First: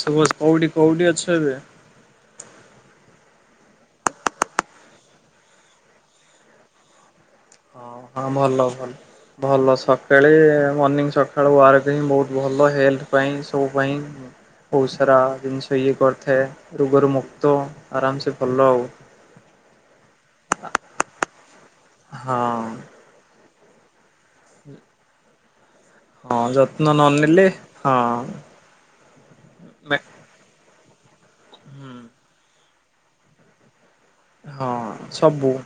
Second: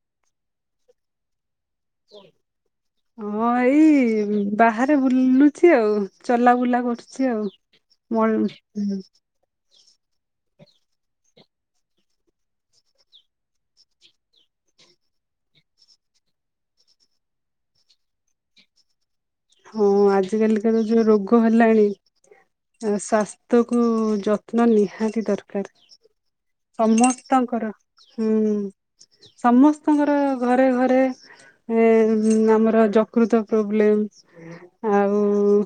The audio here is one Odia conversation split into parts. ଶୁଭଶ୍, କୋଉଠି କୋଉଠି ଅଛ ଏବେ? ହଁ, ଏଇ ବାହାରେ ବୁଲୁଚି ଆଉ ଚଲାବୁଲା କରୁଛି ଆଉ ହଁ ମ ହଁ ଭଲ ଭଲ, ଭଲ ସକାଳେ ମର୍ନିଂ ସକାଳୁ ୱାର୍କ ହିଁ ବହୁତ୍ ଭଲ ହେଲଥ୍ ପାଇଁ ସବୁ ପାଇଁ। ବହୁତ୍ ସାରା ଜିନିଷ ଇଏ କରିଥାଏ ରୋଗରୁ ମୁକ୍ତ ଆରାମସେ ଭଲ ଆଉ। ହଁ ଆଜିକାଲିକା ତ ଯୋଉ ରୋଗ ହେଲାଣି ହଁ ସ୍ୱାସ୍ଥ୍ୟକୁ ଯତ୍ନ ନିହାତି ଦରକାର ହଁ ଯତ୍ନ ନ ନେଲେ ସମସ୍ତଙ୍କର ହଁ ହୁଁ ସମସ୍ତଙ୍କର ଘରେ ଘରେ [inaudible] ଏଁ-ଏଁ-ଏଁ ଆମର ଯକୃତ ପ୍ରୋବ୍ଲେମ। ହଁ ଆଉ ସବୁ।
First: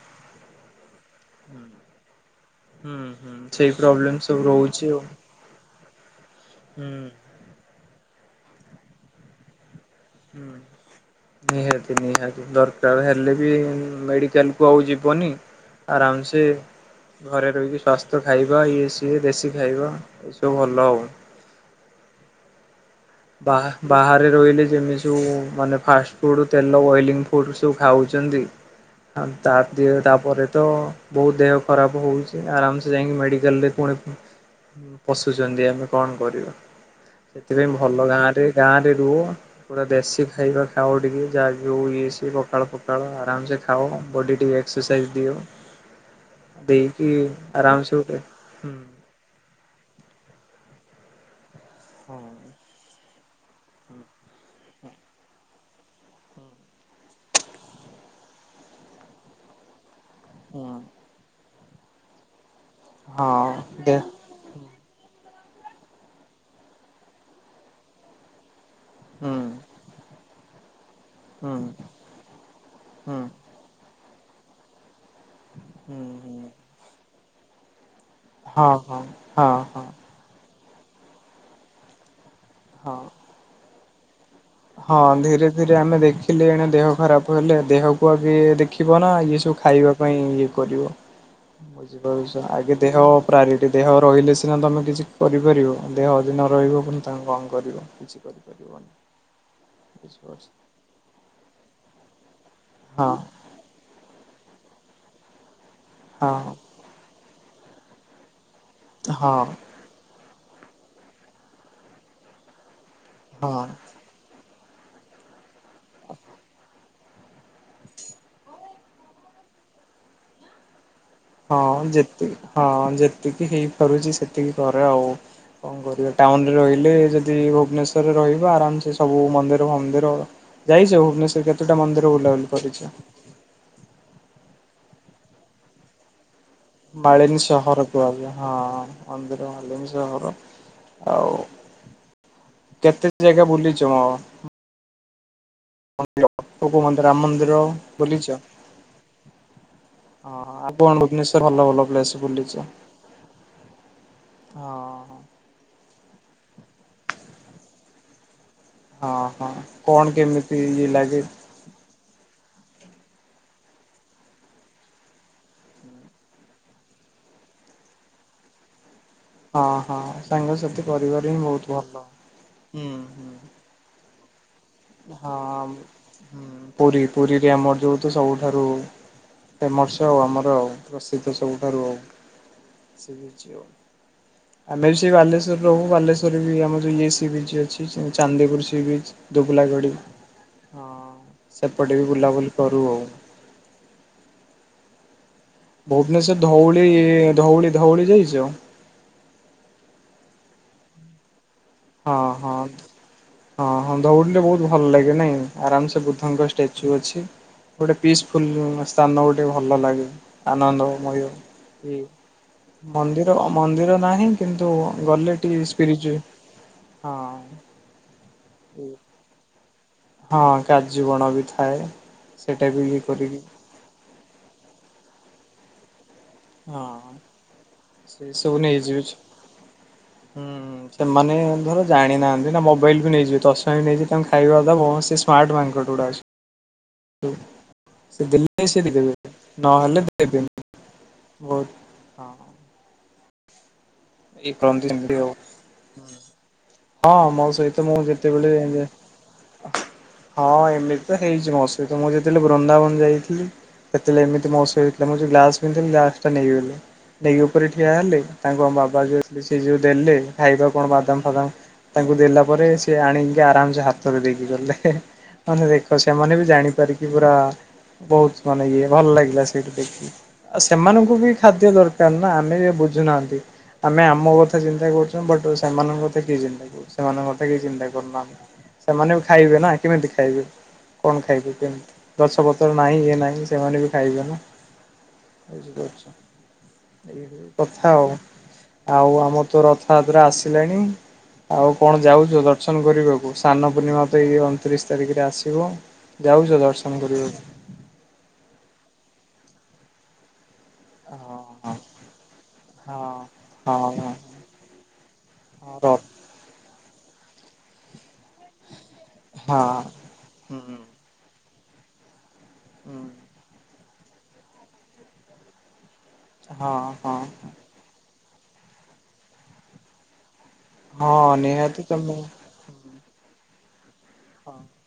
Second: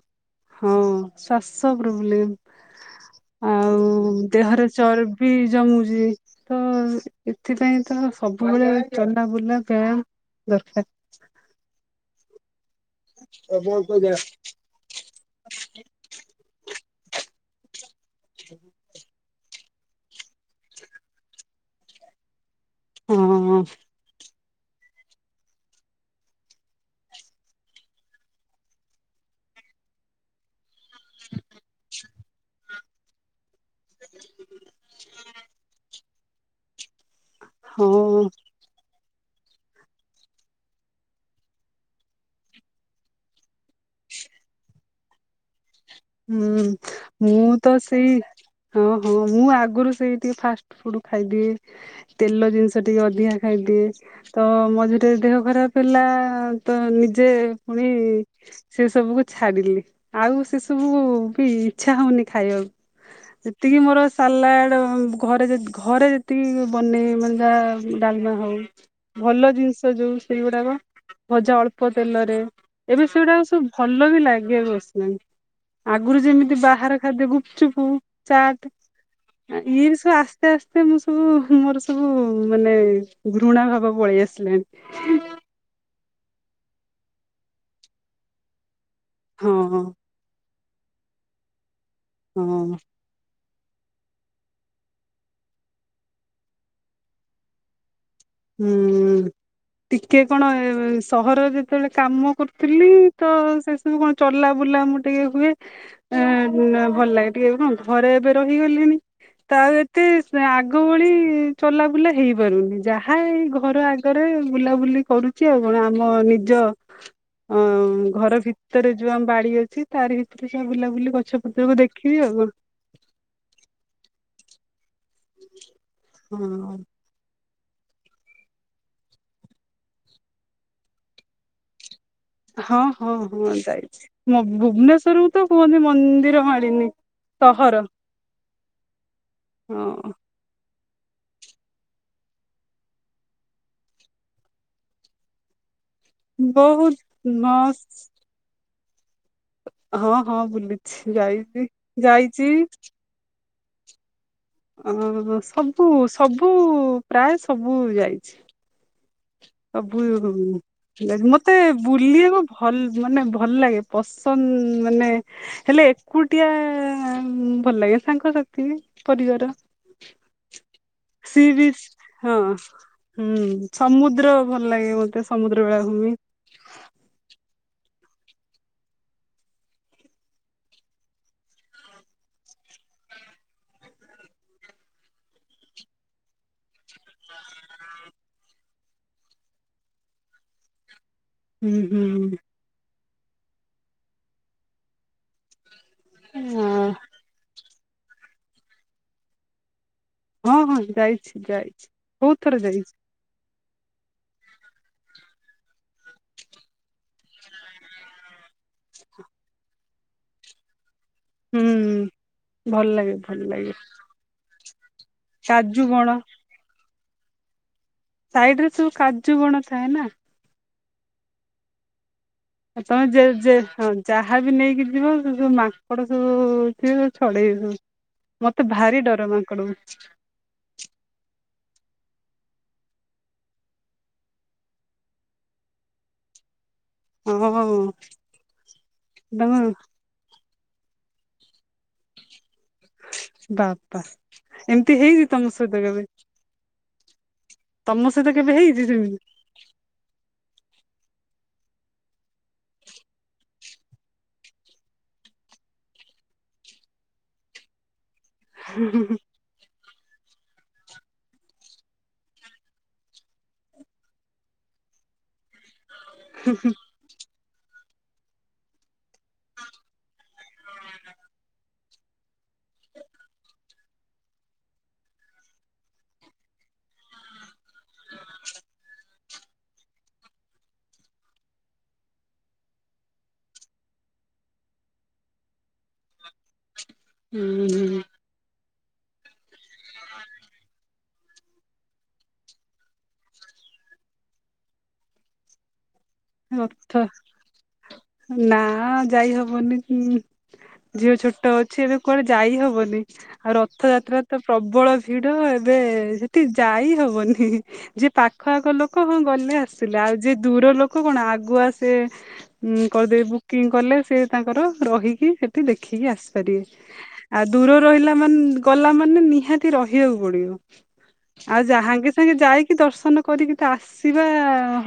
ହଁ। ଶ୍ବାସ ପ୍ରୋବ୍ଲେମ୍ ହୁଁ ହୁଁ ସେଇ ଆଉ ପ୍ରୋବ୍ଲେମ ସବୁ ଦେହରେ ରହୁଛି ଆଉ ଚର୍ବି ଜମୁଚି। ଚି, ତ ହୁଁ ଏଥିପାଇଁ ତ ସବୁବେଳେ ଚଲାବୁଲା ବ୍ୟାୟାମ ହୁଁ, ନିହାତି ନିହାତି ଦର୍ [inaudible] ହେଲେ ବି ଦରକାର। ମେଡ଼ିକାଲକୁ ଆଉ ଯିବନି ଆରାମସେ ଘରେ ରହିକି ସ୍ୱାସ୍ଥ୍ୟ ଖାଇବା ଇଏ ସିଏ ଦେଶ୍ [inaudible] ଖାଇବା ଏସବୁ ଭଲ ଆଉ ହଁ ବାହା ବାହାରେ ରହିଲ୍ ଯେମିତି ସବୁ ମାନେ ଫାଷ୍ଟଫୁଡ଼୍ ତେଲ ଅଏଲିଙ୍ଗ ଫୁଡ଼୍ ସବୁ ଖାଉଛନ୍ତି ଆଉ ତା ଦେ ତାପରେ ତ ବହୁତ ଦେହ ଖରାପ ହଉଛି ଆରାମସେ ଯାଇଁକି ମେଡିକାଲରେ ପୁଣି ପଶୁଛନ୍ତି, ଆମେ କଣ କରିବା, ସେଥିପାଇଁ ଭଲ ହଁ ଗାଁରେ ଗାଁରେ ର ପୁରା ଦେଶୀ ଖାଇବା ଖାଅ ଟିକେ ଯାହା ବି ହଉ ଇଏ ସିଏ ପଖାଳ ପଖାଳ ଆରାମସେ ଖାଅ। ବଡି ଟିକେ ଏକ୍ସରସାଇଜ ଦିଅ। ହୁଁ ଦେଇକି ମୁଁ ତ ଆରାମସେ ସେଇ ଗୋଟେ ହଁ ହଁ ହୁଁ ମୁଁ ଆଗରୁ ସେଇ ଟିକେ ଫାଷ୍ଟ ଫୁଡ୍ ଖାଇଦିଏ ତେଲ ହଁ। ଜିନିଷ ଟିକେ ଅ ଧିକା ଖାଇଦିଏ ତ ମଝିରେ ଦେହ ଖରାପ ହେଲା ତ ନିଜେ ପୁଣି ସେ ସବୁ କୁ ଛାଡ଼ିଲି ଆଉ ସେ ହଁ। ସବୁ ବି ଇଚ୍ଛା ହଉନି ଖାଇବାକୁ ହଁ ଯେତିକି ଦେ ମୋର ସାଲାଡ ଘରେ ଜେତ ଘରେ ଯେତିକି ବନେଇବେ ମାନେ ଯାହା ଡାଲମା ହଉ। ହୁଁ ଭଲ ଜିନିଷ ଯୋଉ ସେଇଗୁଡାକ। ହୁଁ ଭଜା ଅଳ୍ପ ତେଲରେ ଏବେ ହୁଁ ସେଗୁଡାକ ସବୁ ଭଲ ବି ଲାଗେ ବାସନା। ହୁଁ ଆଗରୁ ହୁଁ। ଯେମିତି ବାହାର ଖାଦ୍ୟ ଗୁପଚୁପୁ ହଉ ଚାଟ ହଁ ହଁ ହଁ ହଁ ଇଏ ବି ସବୁ ଆସ ଆସ୍ତେ ଆସ୍ତେ ମୁଁ ସବୁ ମୋର ସବୁ ମାନେ ହଁ। ଘୃଣା ଭାବ ପଳେଇ ଆସି ହଁ ଧୀରେ ଧୀରେ ଆମେ ଦେଖିଲେ ଏଣେ ଦେହ ଖରାପ ହେଲେ ଦେହକୁ ଆଗେ ଦେଖ ଖିବ ନା ଇଏ ହଁ ସବୁ ଖାଇବା ପାଇଁ ଇଏ କରିବ ବୁଝିପାରୁଛ ଆଗେ ହଁ ଦେହ ପ୍ରାରି ଦେହ ରହିଲେ ସିନା ତମେ କିଛି କରିପାରିବ ଆଉ ଦେହ ଯଦି ନରହିବ ପୁଣୀ ତମେ କଣ କରିବ କିଛି କରିପାରିବନି ହୁଁ ଟିକେ କଣ ବୁଝିପାରୁଛ ସହରରେ ଯେତେବେଳେ କାମ କରୁ ଥିଲି ହଁ ତ ସେସବୁ କଣ ଚଲା ବୁଲା ମୁଁ ଟିକେ ହୁଏ ହଁ ଭଲ ଲାଗେ। ଟିକେ କଣ ଘରେ ଏବେ ରହିଗଲେଣି ତ ହଁ ଆଉ ଏତେ ସେ ଆଗ ଭଳି ଚଲାବୁଲା ହେଇପାରୁନି ଯାହା ଏଇ ହଁ। ଘର ଆଗରେ ବୁଲାବୁଲି କରୁଛି ଆଉ କଣ ଆମ ନିଜ ଅ ଘର ଭିତରେ ଯୋଉ ଆମ ବାଡି ଅଛି ତାରି ଭିତରେ ସ ବୁଲାବୁଲି। ଗଛ ହଁ ପତ୍ରକୁ ଦେଖିବି ଯେତିି ଆଉ ହଁ ଯେତିକି ହେଇପାରୁଛି ସେତିକି କର। ଆଉ କଣ କରିବା ଟାଉନରେ କଣ। ରହିଲେ ଯଦି ଭୁବନେଶ୍ଵରରେ ରହିବ ଆରାମସେ ସବୁ ମନ୍ଦିର ମନ୍ଦିର ଯାଇ ସେ ଭୁବନେଶ୍ୱର କେତେଟା ମନ୍ଦିର? ବୁଲାବୁଲି ହଁ କରିଛ? ହଁ ହଁ ଯାଇଛି ମ ଭୁବନେଶ୍୍ୱର କୁ ତ କୁହନ୍ତି ମନ୍ଦିର ହ ମାଳିନି ସହହରକୁୁ ଆ ହଁ ଅନ୍ଦର ମାଳିନ ହଁ ସହର ଆଉ କେତେ ଜାଗା ବୁଲିଛ? ବହୁତ [unintelligible] ରାମ ମନ୍ଦିର ମସ୍ତ ବୁଲିଛ। ହଁ ହଁ ଆଉ କଣ ବୁଲୁଛି ଭୁବନେଶ୍ୱର ଭଲ ଯାଇଛି ଭଲ ପ୍ଲେସ ଯାଇଛି। ବୁଲିଛ? ହଁ ଅ ସବୁ ସବୁ ପ୍ରାୟ ସବୁ ଯାଇଛି। ହଁ ହଁ ସବୁ କଣ କେମିତି ଇଏ ଲାଗେ? ମତେ ବୁଲିବା ଭଲ ମାନେ ଭଲ ଲାଗେ ପସନ୍ଦ ମାନେ ହେଲେ ଏକୁଟିଆ ଭଲ ଲାଗେ ସାଙ୍ଗସାଥି। ପରିବାର ହଁ ହଁ ସାଙ୍ଗସାଥି ପରିବାର ହିଁ ସି ବହୁତ ବିସ ଭଲ। ହଁ ହୁଁ ହଁ ହୁଁ। ସମୁ ହଁ ହଁ ପୁରୀ ପୁରୀରେ ଆମର ଯୋଉ ସବୁଠାରୁ ଫେମସ ଆଉ ଆମର ପ୍ରସିଦ୍ଧ ସବୁଠାରୁ ସି ବିଚ୍ ଆଉ। ଆମେ ବି ସେଇ ବାଲେଶ୍ଵରରେ ରହୁ ବାଲେଶ୍୍ୱରରେ ବି ଆମରଯଉ ଇଏ ସି ବିଚ୍ ଅଛି ଚାନ୍ଦିପୁର ସି ବିଚ। ଦୁବୁଲାଗଡ଼ି ହ ହୁଁ ସେପଟେ ବି ହୁଁ ବୁଲାବୁଲି କରୁ ଆଉ। ଭୁବନେଶ୍୍ୱର ଧଉଳି ଧଉଳି ଧଉଳି ଯାଇଛ। ହଁ ହଁ ଯାଇଛି ଯାଇ ହଁ ହଁ। ହଁ ହଁ ଦୌଡିଲେ ବହୁତ ଭଲ ଲାଗେ ନାଇ ଆରାମସେ ବୁଦ୍ଧଙ୍କ ଷ୍ଟାଚ୍ୟୁ ଅଛି। ଗୋଟେ ପିସଫୁଲ ସ୍ଥାନ ଗୋଟେ ଭଲ ଲାଗେ ଆନନ୍ଦ ମୟ ହୁଁ ଭଲ ଲାଗେ ମନ୍ଦିର ଭଲ ଲାଗେ ମନ୍ଦିର ନାହିଁ କିନ୍ତୁ ଗଲେ ଟିକେ କାଜୁ ବଣ ସ୍ପିରିଚୁଏ ହଁ। ସାଇଡ ରେ ସବୁ କାଜୁ ବଣ ଥାଏ ନା। ହଁ କାଜୁ ବଣ ବି ଥାଏ। ସେଇଟା ଆ ବି ଇଏ ତମେ ଯେ କରିକି ଯେ ହଁ ଯାହା ବି ନେଇକି ଯିବ ଯୋଉ ମାଙ୍କଡ ହୁ ସେ ହଁ ସବୁ ଛଡେଇ ସବୁ ସେ ସବୁ ମତେ ଭାରି ନେଇଯିବ ସେ ଡର ମାଙ୍କଡକୁ ହୁଁ ସେମାନେ ଧର ଜାଣିନାହାନ୍ତି ନା ମୋବାଇଲ ବି ନେଇଯିବେ ଚଷମା ବି ନେଇଯିବେ ତାଙ୍କୁ ଖାଇବା ହଁ ସେ ସ୍ମାର୍ଟ ମାଙ୍କଡ଼ ଗୁଡା ଅଛ ହୁଁ ହଁ ସେ ଦେଲେ ସେଠି ଦେବେ ତାଙ୍କ ନହେଲେ ସେ ଦେବେନି। ବହୁତ ହଁ। ବାପା ଏଇ କରନ୍ତି ଏମିତି ସେମିତି ହେଇଚି ଆଉ ତମ ସହିତ କେବେ? ହଁ ମୋ ସହିତ ମୁଁ ତମ ସହିତ ଯେତେବେଳେ କେବେ ଯାଏ ହେଇଛି ସେମିତି ହଁ [unintelligible] ହେଇଚି ମୋ ସହିତ ମୁଁ ଯେତେବେଳେ ବୃନ୍ଦାବନ ଯାଇଥିଲି। ସେତେବେଳେ ଏମିତି ମୋ ସହିତ ମୁଁ ଯୋଉ ଗ୍ଲାସ ପିନ୍ଧଥିଲି ଗ୍ଲାସଟା ନେଇଗଲେ। ନେଇକି ଉପରେ ଠିଆ ହେଲେ ତାଙ୍କୁ ଆମ ବାବା ଯୋଉ ଥିଲେ ସେ ଯୋଉ ଦେଲେ ଖାଇବା କଣ ବାଦାମ ଫାଦାମ ତାଙ୍କୁ ଦେଲା ପରେ ସେ ଆଣିକି ଆରାମସେ ହାତରେ ଦେଇକିି ଗଲେ [unintelligible] ମାନେ ଦେ ତ ସେମାନେ ବି ଜାଣିପାରିକି ପୁରା ବୋହୁତ ମାନେ ଇଏ ଭଲ ଲାଗିଲା ସେଇଠୁ ଦେଖି ଆ ସେମାନଙ୍କୁ ବି ଖାଦ୍ୟ ଦରକାର ନା। ଆମେ ବି ବୁଝୁନାହାନ୍ତି। ଆମେ ଆମ କଥା ଚିନ୍ତା କରୁଚନ ବଟ ସେମାନଙ୍କ କଥା କିଏ ଚିନ୍ତା କରୁଚି। ସେମାନଙ୍କ କଥା କିଏ ଚିନ୍ତା କରୁନ ଆମେ। ସେମାନେ ବି ଖାଇବେ ନା କେମିତି ଖାଇବେ। କଣ ଖାଇବେ କେମତି ଗଛପତର ନାହିଁ ଇଏ ନାହିଁ ସେମାନେ ବି ଖାଇବେ ନା। [unintelligible] ହୁଁ କଥା ହୁଁ ହୋବୁ। ଆଉ ଆମର ତ ରଥଯାତ୍ରା ଆସିଲାଣି। ଆଉ କଣ ଯାଉଚୁ ଦର୍ଶନ କରିବାକୁ ସାନ ପୂର୍ଣିମା ତ ଏଇ ଅଣତିରିଶ ତାରିଖରେ ଆସିବ। ଯାଉଛ ଦର୍ଶନ ରଥ କରିବାକୁ ନାଁ ଯାଇ ହବନି ଉଁ। ଝିଅ ହଁ ଛୋଟ ହଁ ଅଛି ଏବେ କୁଆଡେ ଯାଇ ହବନି ହଁ ଆଉ ହଁ ହଁ। ରଥଯାତ୍ରା ତ ପ୍ରବଳ ଭିଡ ଏବେ ହଁ ର ଏ ସେଠି ଯାଇ ହବନି। ଯିଏ ପାଖ ଆଖ ଲୋକ ହଁ ଗଲେ ଆସିଲେ ଆଉ ଯିଏ ଦୂର ହୁଁ ଲୋ ଆଗୁଆ ସେ ଉଁ ହୁଁ। କରିଦେବେ ବୁକିଂ କଲେ ସେ ତାଙ୍କର ରହିକି ସେଠି ଦେ ଦେଖିକି ଆସିପାରିବେ। ହଁ ହଁ ଆଉ ଦୂର ରହିଲା ମାନ ଗଲା ମାନେ ନିହାତି ରହିବାକୁ ପଡିବ। ହଁ ଆଉ ଯାହା ନିହାତି ସାଙ୍ଗେ ତମେ ସାଙ୍ଗେ ଯାଇକି ଦର୍ଶ ନ କରିକି ତ ଆସିବା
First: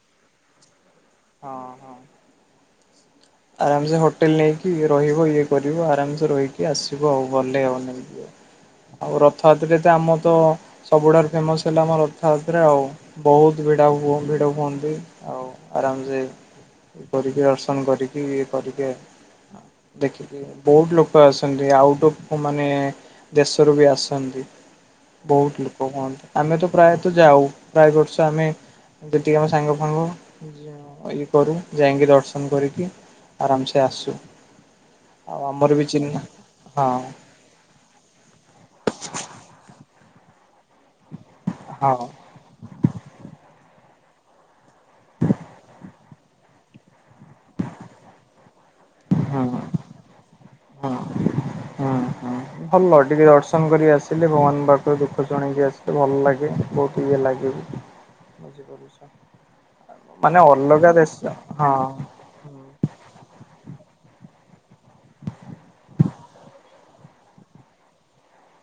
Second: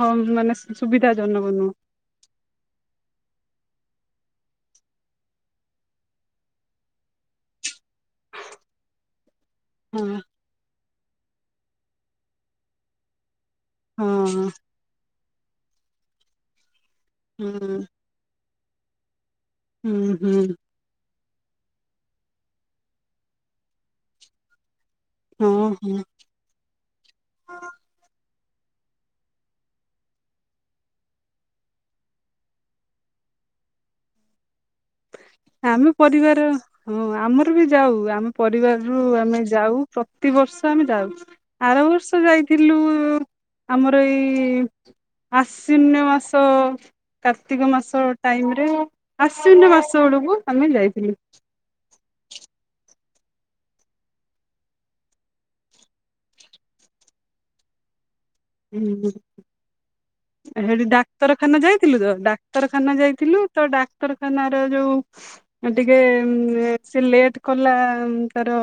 ହଁ ମାନେ ସୁବିଧା ଜନକ ହଁ ନୁହଁ। ହଁ। ଆରାମସେ ହୋଟେଲ ନେଇକି ରହିବ ଇଏ କରିବ ଆରାମସେ ରହିକି ଆସିବ ଆଉ ଗଲେ [unintelligible] ଆଉ ରଥଯାତ୍ରାରେ ତ ଆମର ହଁ ତ ସବୁଠାରୁ ଫେମସ୍ ହେଲା ଆମ ରଥଯାତ୍ରା ଆଉ ବୋହୁ ଭିଡା ହୁଅ ହଁ ଭିଡ ହୁଅନ୍ତି ଆଉ ଆରାମସେ କରିକି ହୁଁ ଦର୍ଶନ କରି ଇଏ କରିକେ ହୁଁ ଦେଖିକି ହୁଁ ବୋହୁତ ଲୋକ କ ଆଛନ୍ତି ଆଉଟ୍ ଅଫ୍ ମାନେ ଦେଶରୁ ବି ଆସନ୍ତି। ହଁ ବୋହୁତ ଲୋକ ହଁ ହୋନ୍ତି ଆମେ ତ ପ୍ରାୟତଃ ଯାଉ ପ୍ରୟେ ବର୍ଷ ଆମେ ଯେତିିକି ଆମ ସାଙ୍ଗ ଫାଙ୍ଗ ଇଏ କରୁ ଯାଇକି ଦର୍ଶନ କରିକି। ଆରାମ ସେ ଆସୁ ଆଉ ଆମର ବି ଆମେ ଚିହ୍ନା ପରିବାର ହଁ ଆମର ବି ଯାଉ ଆମ ପରିବାରରୁ ଆମେ ଯାଉ। ପ୍ରତିବର୍ଷ ଆମେ ଯାଉଚୁ। ଆର ହଁ ବର୍ଷ ଯାଇଥିଲୁ ଆମର ଏଇ ଆସିନ୍ଵ ମାସ କାର୍ତ୍ତିକ ମାସ ଟାଇମ ରେ। ହଁ ଆସିନ୍ଵ ମାସ ବେଳକୁ ଆମେ ହଁ ଯାଇଥିଲୁ। ହଁ ହଁ ଭଲ ଟିକେ ଦର୍ଶନ କରିକି ଆସିଲେ ଭଗବାନଙ୍କ ପାଖରୁ ଦୁଃଖ ଶୁଣେଇକି ଆସିଲେ ଭଲ ଲାଗେ ବୋହୁତ ଇଏ ଲାଗେ। ହୁଁ ବଝିପାରୁଛ? ସେଠି ଡାକ୍ତରଖାନା ଯାଇଥିଲୁ ତ ହୁଁ ଡାକ୍ତରଖାନା ଯାଇଥିଲୁ ତ ଡାକ୍ତରଖାନାର ଯୋଉ ଟିକେ ସିଏ ଲେଟ୍ କଲା ତାର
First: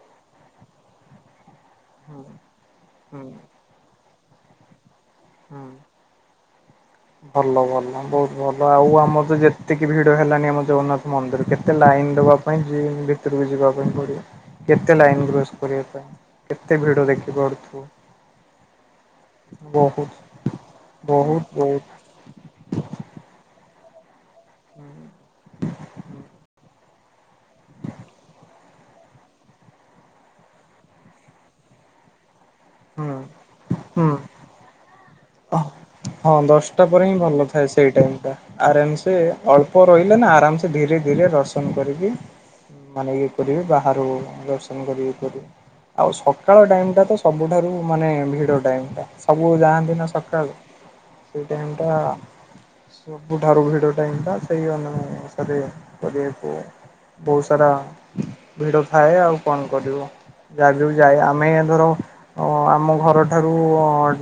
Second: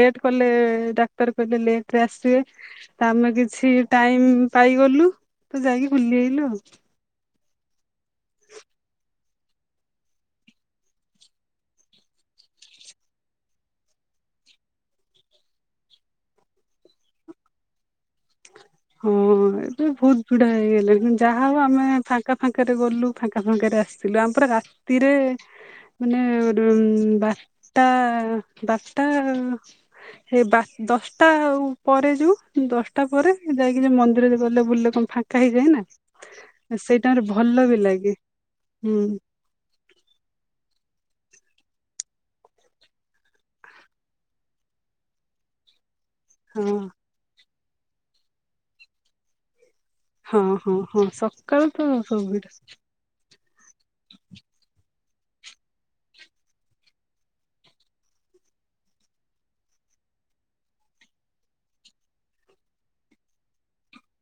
ଲେଟ୍ କଲେ ଡାକ୍ତର କହିଲେ ଲେଟରେ ଆସିବେ ହୁଁ ତା ଆମେ କିଛି ଟାଇମ ପାଇଗଲୁ। ତ ହୁଁ ଯାଇକି ବୁଲି ଆଇଲୁ ଆଉ। ଭଲ ଭଲ ବୋହୁତ ଭଲ ଆଉ ଆମର ତ ଯେତିକି ଭିଡ ହେଲାଣି ଆମ ଜଗନ୍ନାଥ ମନ୍ଦିର କେତେ ଲାଇନ ଦ ଯିବା ପାଇଁ ଯିମ୍ ଭିତରକୁ ଯିବା ପାଇଁ ପଡିବ। କେତେ ଲାଇନ କ୍ରସ୍ କରିବା ପାଇଁ କେତେ ଭିଡ ଦେଖି ପାରୁୁଥିବ। ହଁ ଏବେ ବହୁତ ଭିଡା ହେଇଗଲେନି ବହୁତ ଯାହା ହୋଉ ଆମେ ବହୁତ ନା ଫାଙ୍କା ଫାଙ୍କାରେ ଗଲୁ ଫାଙ୍କା ଫାଙ୍କାରେ ଆସିଥିଲୁ ଆମ ପୁରା ରାତିରେ ମାନେ ବାରଟା ବାରଟା ଏ ବା ଦଶଟା ଆଉ ପରେ ଟା ଯାଉ ଦଶଟା ହୁଁ ପରେ ଯାଇକିରି ଯେ ହୁଁ ମନ୍ଦିରରେ ଗଲେ ବୁଲିଲେ ଫାଙ୍କା ହେଇଯାଏ ନା। ହଁ ଦଶଟା ସେଇ ପରେ ହିଁ ଟାଇମରେ ଭଲ ଥାଏ। ବି ସେଇ ଲାଗେ ଟାଇମ ଟା ଆରାମ୍ ହୁଁ ସେ ଅଳ୍ପ ରହିଲେ ନା ଆରାମ୍ ସେ ଧୀରେ ଧୀରେ ଦର୍ଶନ କରିକି ମାନେ ଇଏ କରିବେ ବାହାରୁ ଦର୍ଶନ କରିବେ କରିବେ। ଆଉ ସକାଳ ହଁ ଟାଇମ ଟା ତ ସବୁଠାରୁ ମାନେ ଭିଡ ଟାଇମ ଟା ସବୁ ଯାଆନ୍ତି। ନା ହଁ ସକାଳୁ ହଁ ହଁ ସେଇ ସକାଳୁ ଟାଇମ ଟା ତ ସବୁ ଭିଡ଼ ସବୁଠାରୁ ଭିଡ ଟାଇମ ସେଇ ଅନୁସାରେ କରିବାକୁ। ବହୁତ ସାରା ଭିଡ ଥାଏ ଆଉ କଣ କରିବୁ। ଯା ଯୋଉ ଯାଏ ଆମେ ଧର ଅଁ ଆମ ଘରଠାରୁ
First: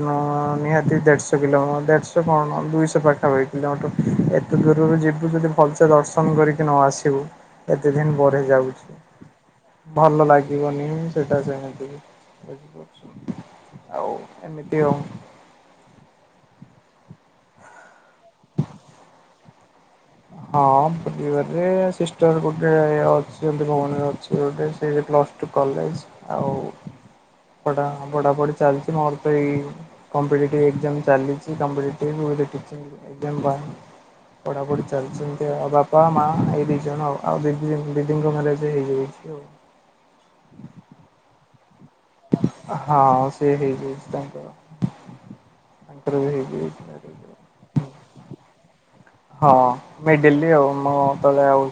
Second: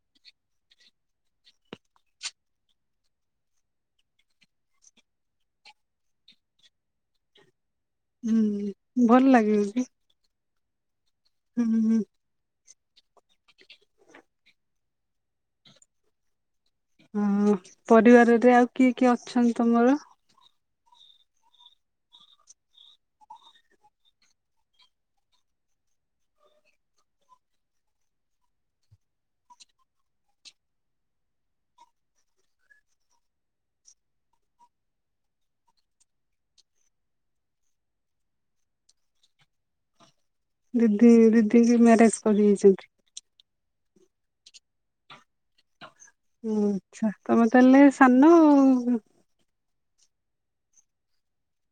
ନ ନିହା କି ଦେଢଶହ କିଲ ଦେଢଶହ କଣ ଦୁଇଶହ ପାଖାପାଖି କିଲମିଟର ଏତେ ଦୂରରୁ ଯିବୁ ଯଦି ଭଲସେ ଦର୍ଶନ କରିକି ନ ଆସିବୁ ଏତେ ଦିନ ପରେ ହୁଁ ଯାଉଛି ଭଲ ଲାଗିବ କି ଭଲ ଲାଗି ଯିବନି ସେଇଟା ସେମିତି ହୁଁ ଆଉ ଏମିତି ଆଉ ହଁ ପରିବାରରେ ଆଉ କିଏ କିଏ ଅଛନ୍ତି ତମର। ହଁ ପରିବାରରେ ସିଷ୍ଟର ଗୋଟେ ଅଛି ଏମତୀ ଭଉଣୀ ଅଛି ଗୋଟେ ସେ ପ୍ଲସ୍ ଟୁ କଲେଜ ଆଉ ପଢ଼ା ପଢାପଢି ଚାଲିଚି ମୋରୋ ତ ଏଇ କମ୍ପିଟେଟିବ୍ ଏକ୍ସାମ ଚାଲିଚି କମ୍ପିଟେଟିବ୍ [unintelligible] ପଢ଼ାପଢ଼ି ଚା ଚାଲିଚି ଏମିତି ଆଉ ଆଉ ବାପା ମା ଏଇ ଦି ଜଣ ଆଉ ଆଉ ଦିଦି ଦିଦିଙ୍କ ମ୍ୟାରେଜ ହେଇଯାଇଚି ଆଉ। ଦିଦି ଦିଦିଙ୍କି ମ୍ୟା ହଁ ସେ ହେଇଯାଇଚି ତାଙ୍କର। ଓଃ ତାଙ୍କର ବି ହେଇଯାଇଛି ଆଚ୍ଛା ମ୍ୟାରେଜ ତମେ ତାହାଲେ ସାନ ଆଉ। ହଁ ମିଡ଼ିଲି ଆଉ ମୋ ତଳେ ଆଉ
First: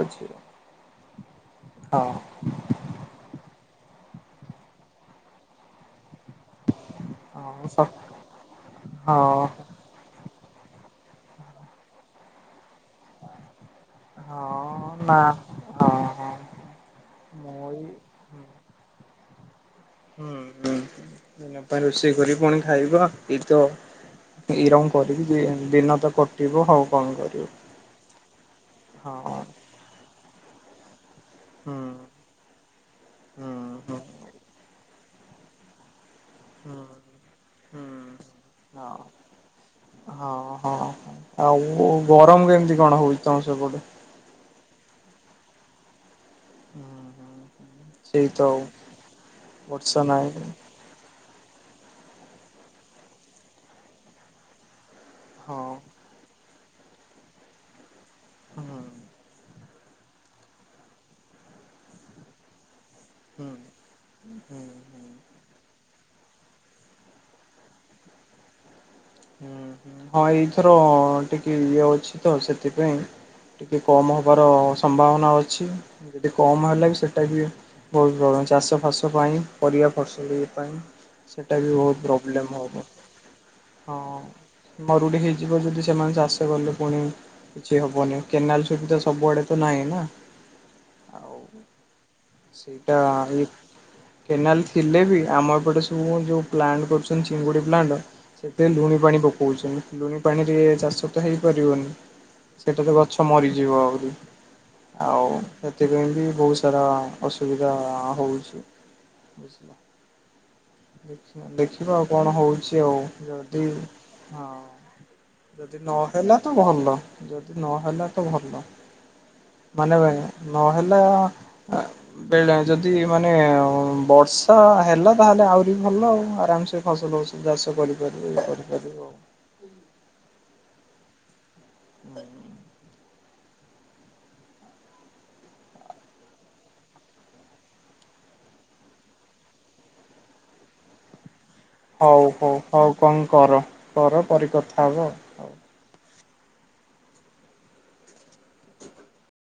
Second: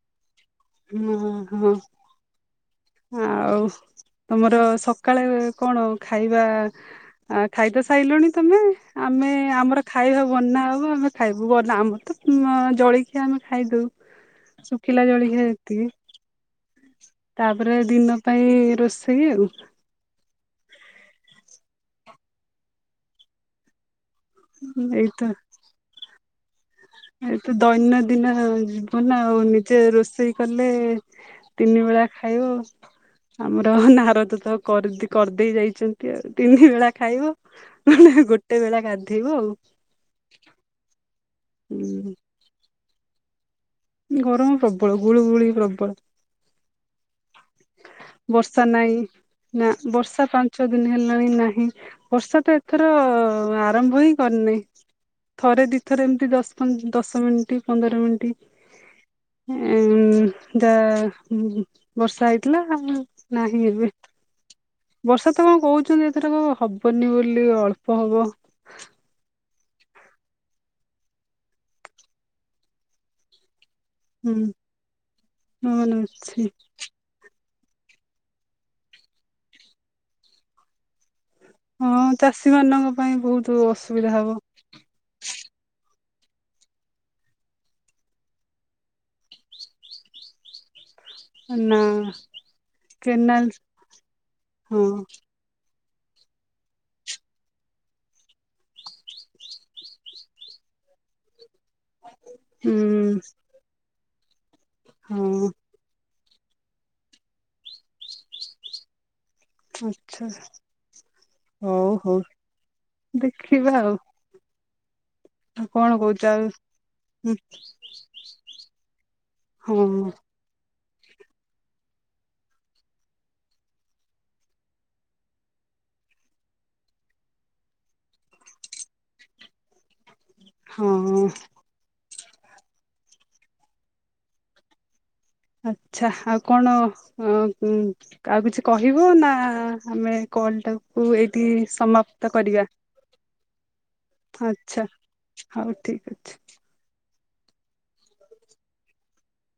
ଅଛି। [unintelligible] ହଁ। ଆଉ ତମର ସକାଳେ କଣ ଖାଇବା ଆଁ ହଁ ଖାଇତ ସ ସାଇଲଣି ତମେ ହଁ ଆମେ ଆମର ଖାଇବା ବନା ହବ ଆମେ ଖାଇବୁ ବନା ଆମର ତ ଉଁମ୍ ଜଳଖିଆ ଆମେ ଖାଇଦୋଉ। ହଁ ଶୁଖିଲା ନା ଜଳିଖିଆ ହଁ ଯେତିକି। ହଁ ମୁଁ ତାପରେ ଦିନ ଏଇ ପାଇଁ ରୋଷେଇ ଆଉ। ହୁଁ ହୁଁ ଦିନ ପାଇଁ ରୋଷେଇ କରି ପୁଣି ଖାଇବା ଏଇ ତ ଏଇ ରଙ୍ଗ କରିବି ଏଇତ ଦୁଇ ଦିନ ତ କଟିବ ଆଉ କଁ କରିବୁ ଏଇତ ଦୈନନ୍ଦିନ ଜୀବନ ହଁ ଆଉ ନିଜେ ରୋଷେଇ କଲେ ହୁଁ ତିନି ବେଳା ଖାଇାବ ହୁଁ ଆମର ହୁଁ ନାରଦ [unintelligible] କରିଦେଇ ଯାଇଚନ୍ତି ଆଉ ତିନି ହୁଁ ବେଳା ଖାଇବ ହୁଁ ଗୋଟେ ବେଳା ଖା ହଁ ହଁ ହଁ ଆଉ ହୁଁ ଗରମ କେମିତି କଣ ହୋଉଚି ତମ ସେପଟେ? ଗରମ ପ୍ରବଳ ଗୁଳୁ ଗୁଳି ପ୍ରବଳ। ହୁଁ ହୁଁ। ବର୍ଷା ନାଇଁ ନା ବର୍ଷା ପାଞ୍ଚ ଛଅ ଦିନ ହେଲା। ଇନ ନାହିଁ ବର୍ଷା ତ ଏଥର ଆରମ୍ଭ ହିଁ କରିନାହିଁ। ହଁ ଥରେ ଦିଥରେ ଏମିତିଶ ଦଶ ପ ଦଶ ମିନିଟ ପନ୍ଦର ମିନିଟ- ହୁଁ ଏଁ ଦ ବର୍ଷା ହେଇଥିଲା। ହୁଁ ନାହିଁ ଏବେ। ହୁଁ ହୁଁ ବର୍ଷା ତ କଁ କୋହୁଚନ୍ତି ଏଥର ହବନି ବୋଲି ଅଳ୍ପ ହବ। ହୁଁ ହୁଁ ହଁ ଏଇଥର ଟିକେ ଇଏ ଅଛି ତ ସେଥିପାଇଁ ଟିକେ କମ୍ ହେବାର ହୁଁ। ସମ୍ଭାବନା ଅଛି ମାନେ ଯଦି ଅଛି କମ୍ ହେଲା ବି ସେଇଟା ବି ବହୁତ ପ୍ରୋବ୍ଲେମ ଚାଷ ଫାସ ପାଇଁ ପରିବା ଫସଲି ପାଇଁ ସେଟା ବି ବହୁତ ହଁ ଚାଷୀ ପ୍ରୋବ୍ଲେମ ହଉନି ମାନଙ୍କ ପାଇଁ ବହୁତ ଅସୁବିଧା ହବ। ହଁ ମରୁଡି ହେଇଯିବ ଯଦି? ସେମାନେ ଚାଷ କଲେ ପୁଣି କିଛି ହବନି କେନାଲ ସୁବିଧା ସବୁଆଡେ ତ ନାହିଁ ନା? ଆଉ ନା। ସେଇଟା କେନାଲ ଏଇ କେନାଲ ହଁ ଥିଲେ ବି ଆମପଟେ ତ ଯଉ ପ୍ଲାଣ୍ଟ କରୁଛନ୍ତି ଚିଙ୍ଗୁଡି ପ୍ଲାଣ୍ଟ ସେଥିରେ ଲୁଣିପାଣି ପକଉଛନ୍ତି ଲୁଣିପାଣିରେ ଚାଷ ତ ହେଇପାରିବନି ସେଟା ତ ହୁଁ ଗଛ ମରିଯିବ ଆହୁରି ଆଉ ହଁ। ସେଥିପାଇଁ ବି ବହୁତ ସାରା ଅସୁବିଧା ହଉଛି। ଆଛା। ଦେଖିବା ଦେଖିବା ଆଉ କଣ ହଉଛି ଆଉ ଯଦି ଦେଖିବା ଆଉ ହଁ ଆଉ ଯଦି କଣ କହୁଛ ନହେଲା ଆଉ ତ ଭଲ ଯଦି ନହେଲା ତ ଭଲ। ହଁ ମାନେ ଭ ନହେଲେ ବେଳେ ଯଦି ମାନେ ବର୍ଷା ହେଲା ତାହେଲେ ଆହୁରି ଭଲ ଆଉ ଆରାମସେ ଫସଲ ଫସଲ ଚାଷ କରିପାରିବେ ଇ କରିପାରିବୁ ଆଉ ହଁ। ବ [unintelligible] ଆଛା ଆଉ କଣ ଆଉ କିଛି କହିବ ନା ଆମେ କଲ ଟାକୁ ଏଇଠି ହଉ ସମାପ୍ତ ହଉ କରିବା ହଉ କଣ କର କର ପରେ ଆଚ୍ଛା କଥା ହବା ହଉ। ଠିକ୍ ଅଛି।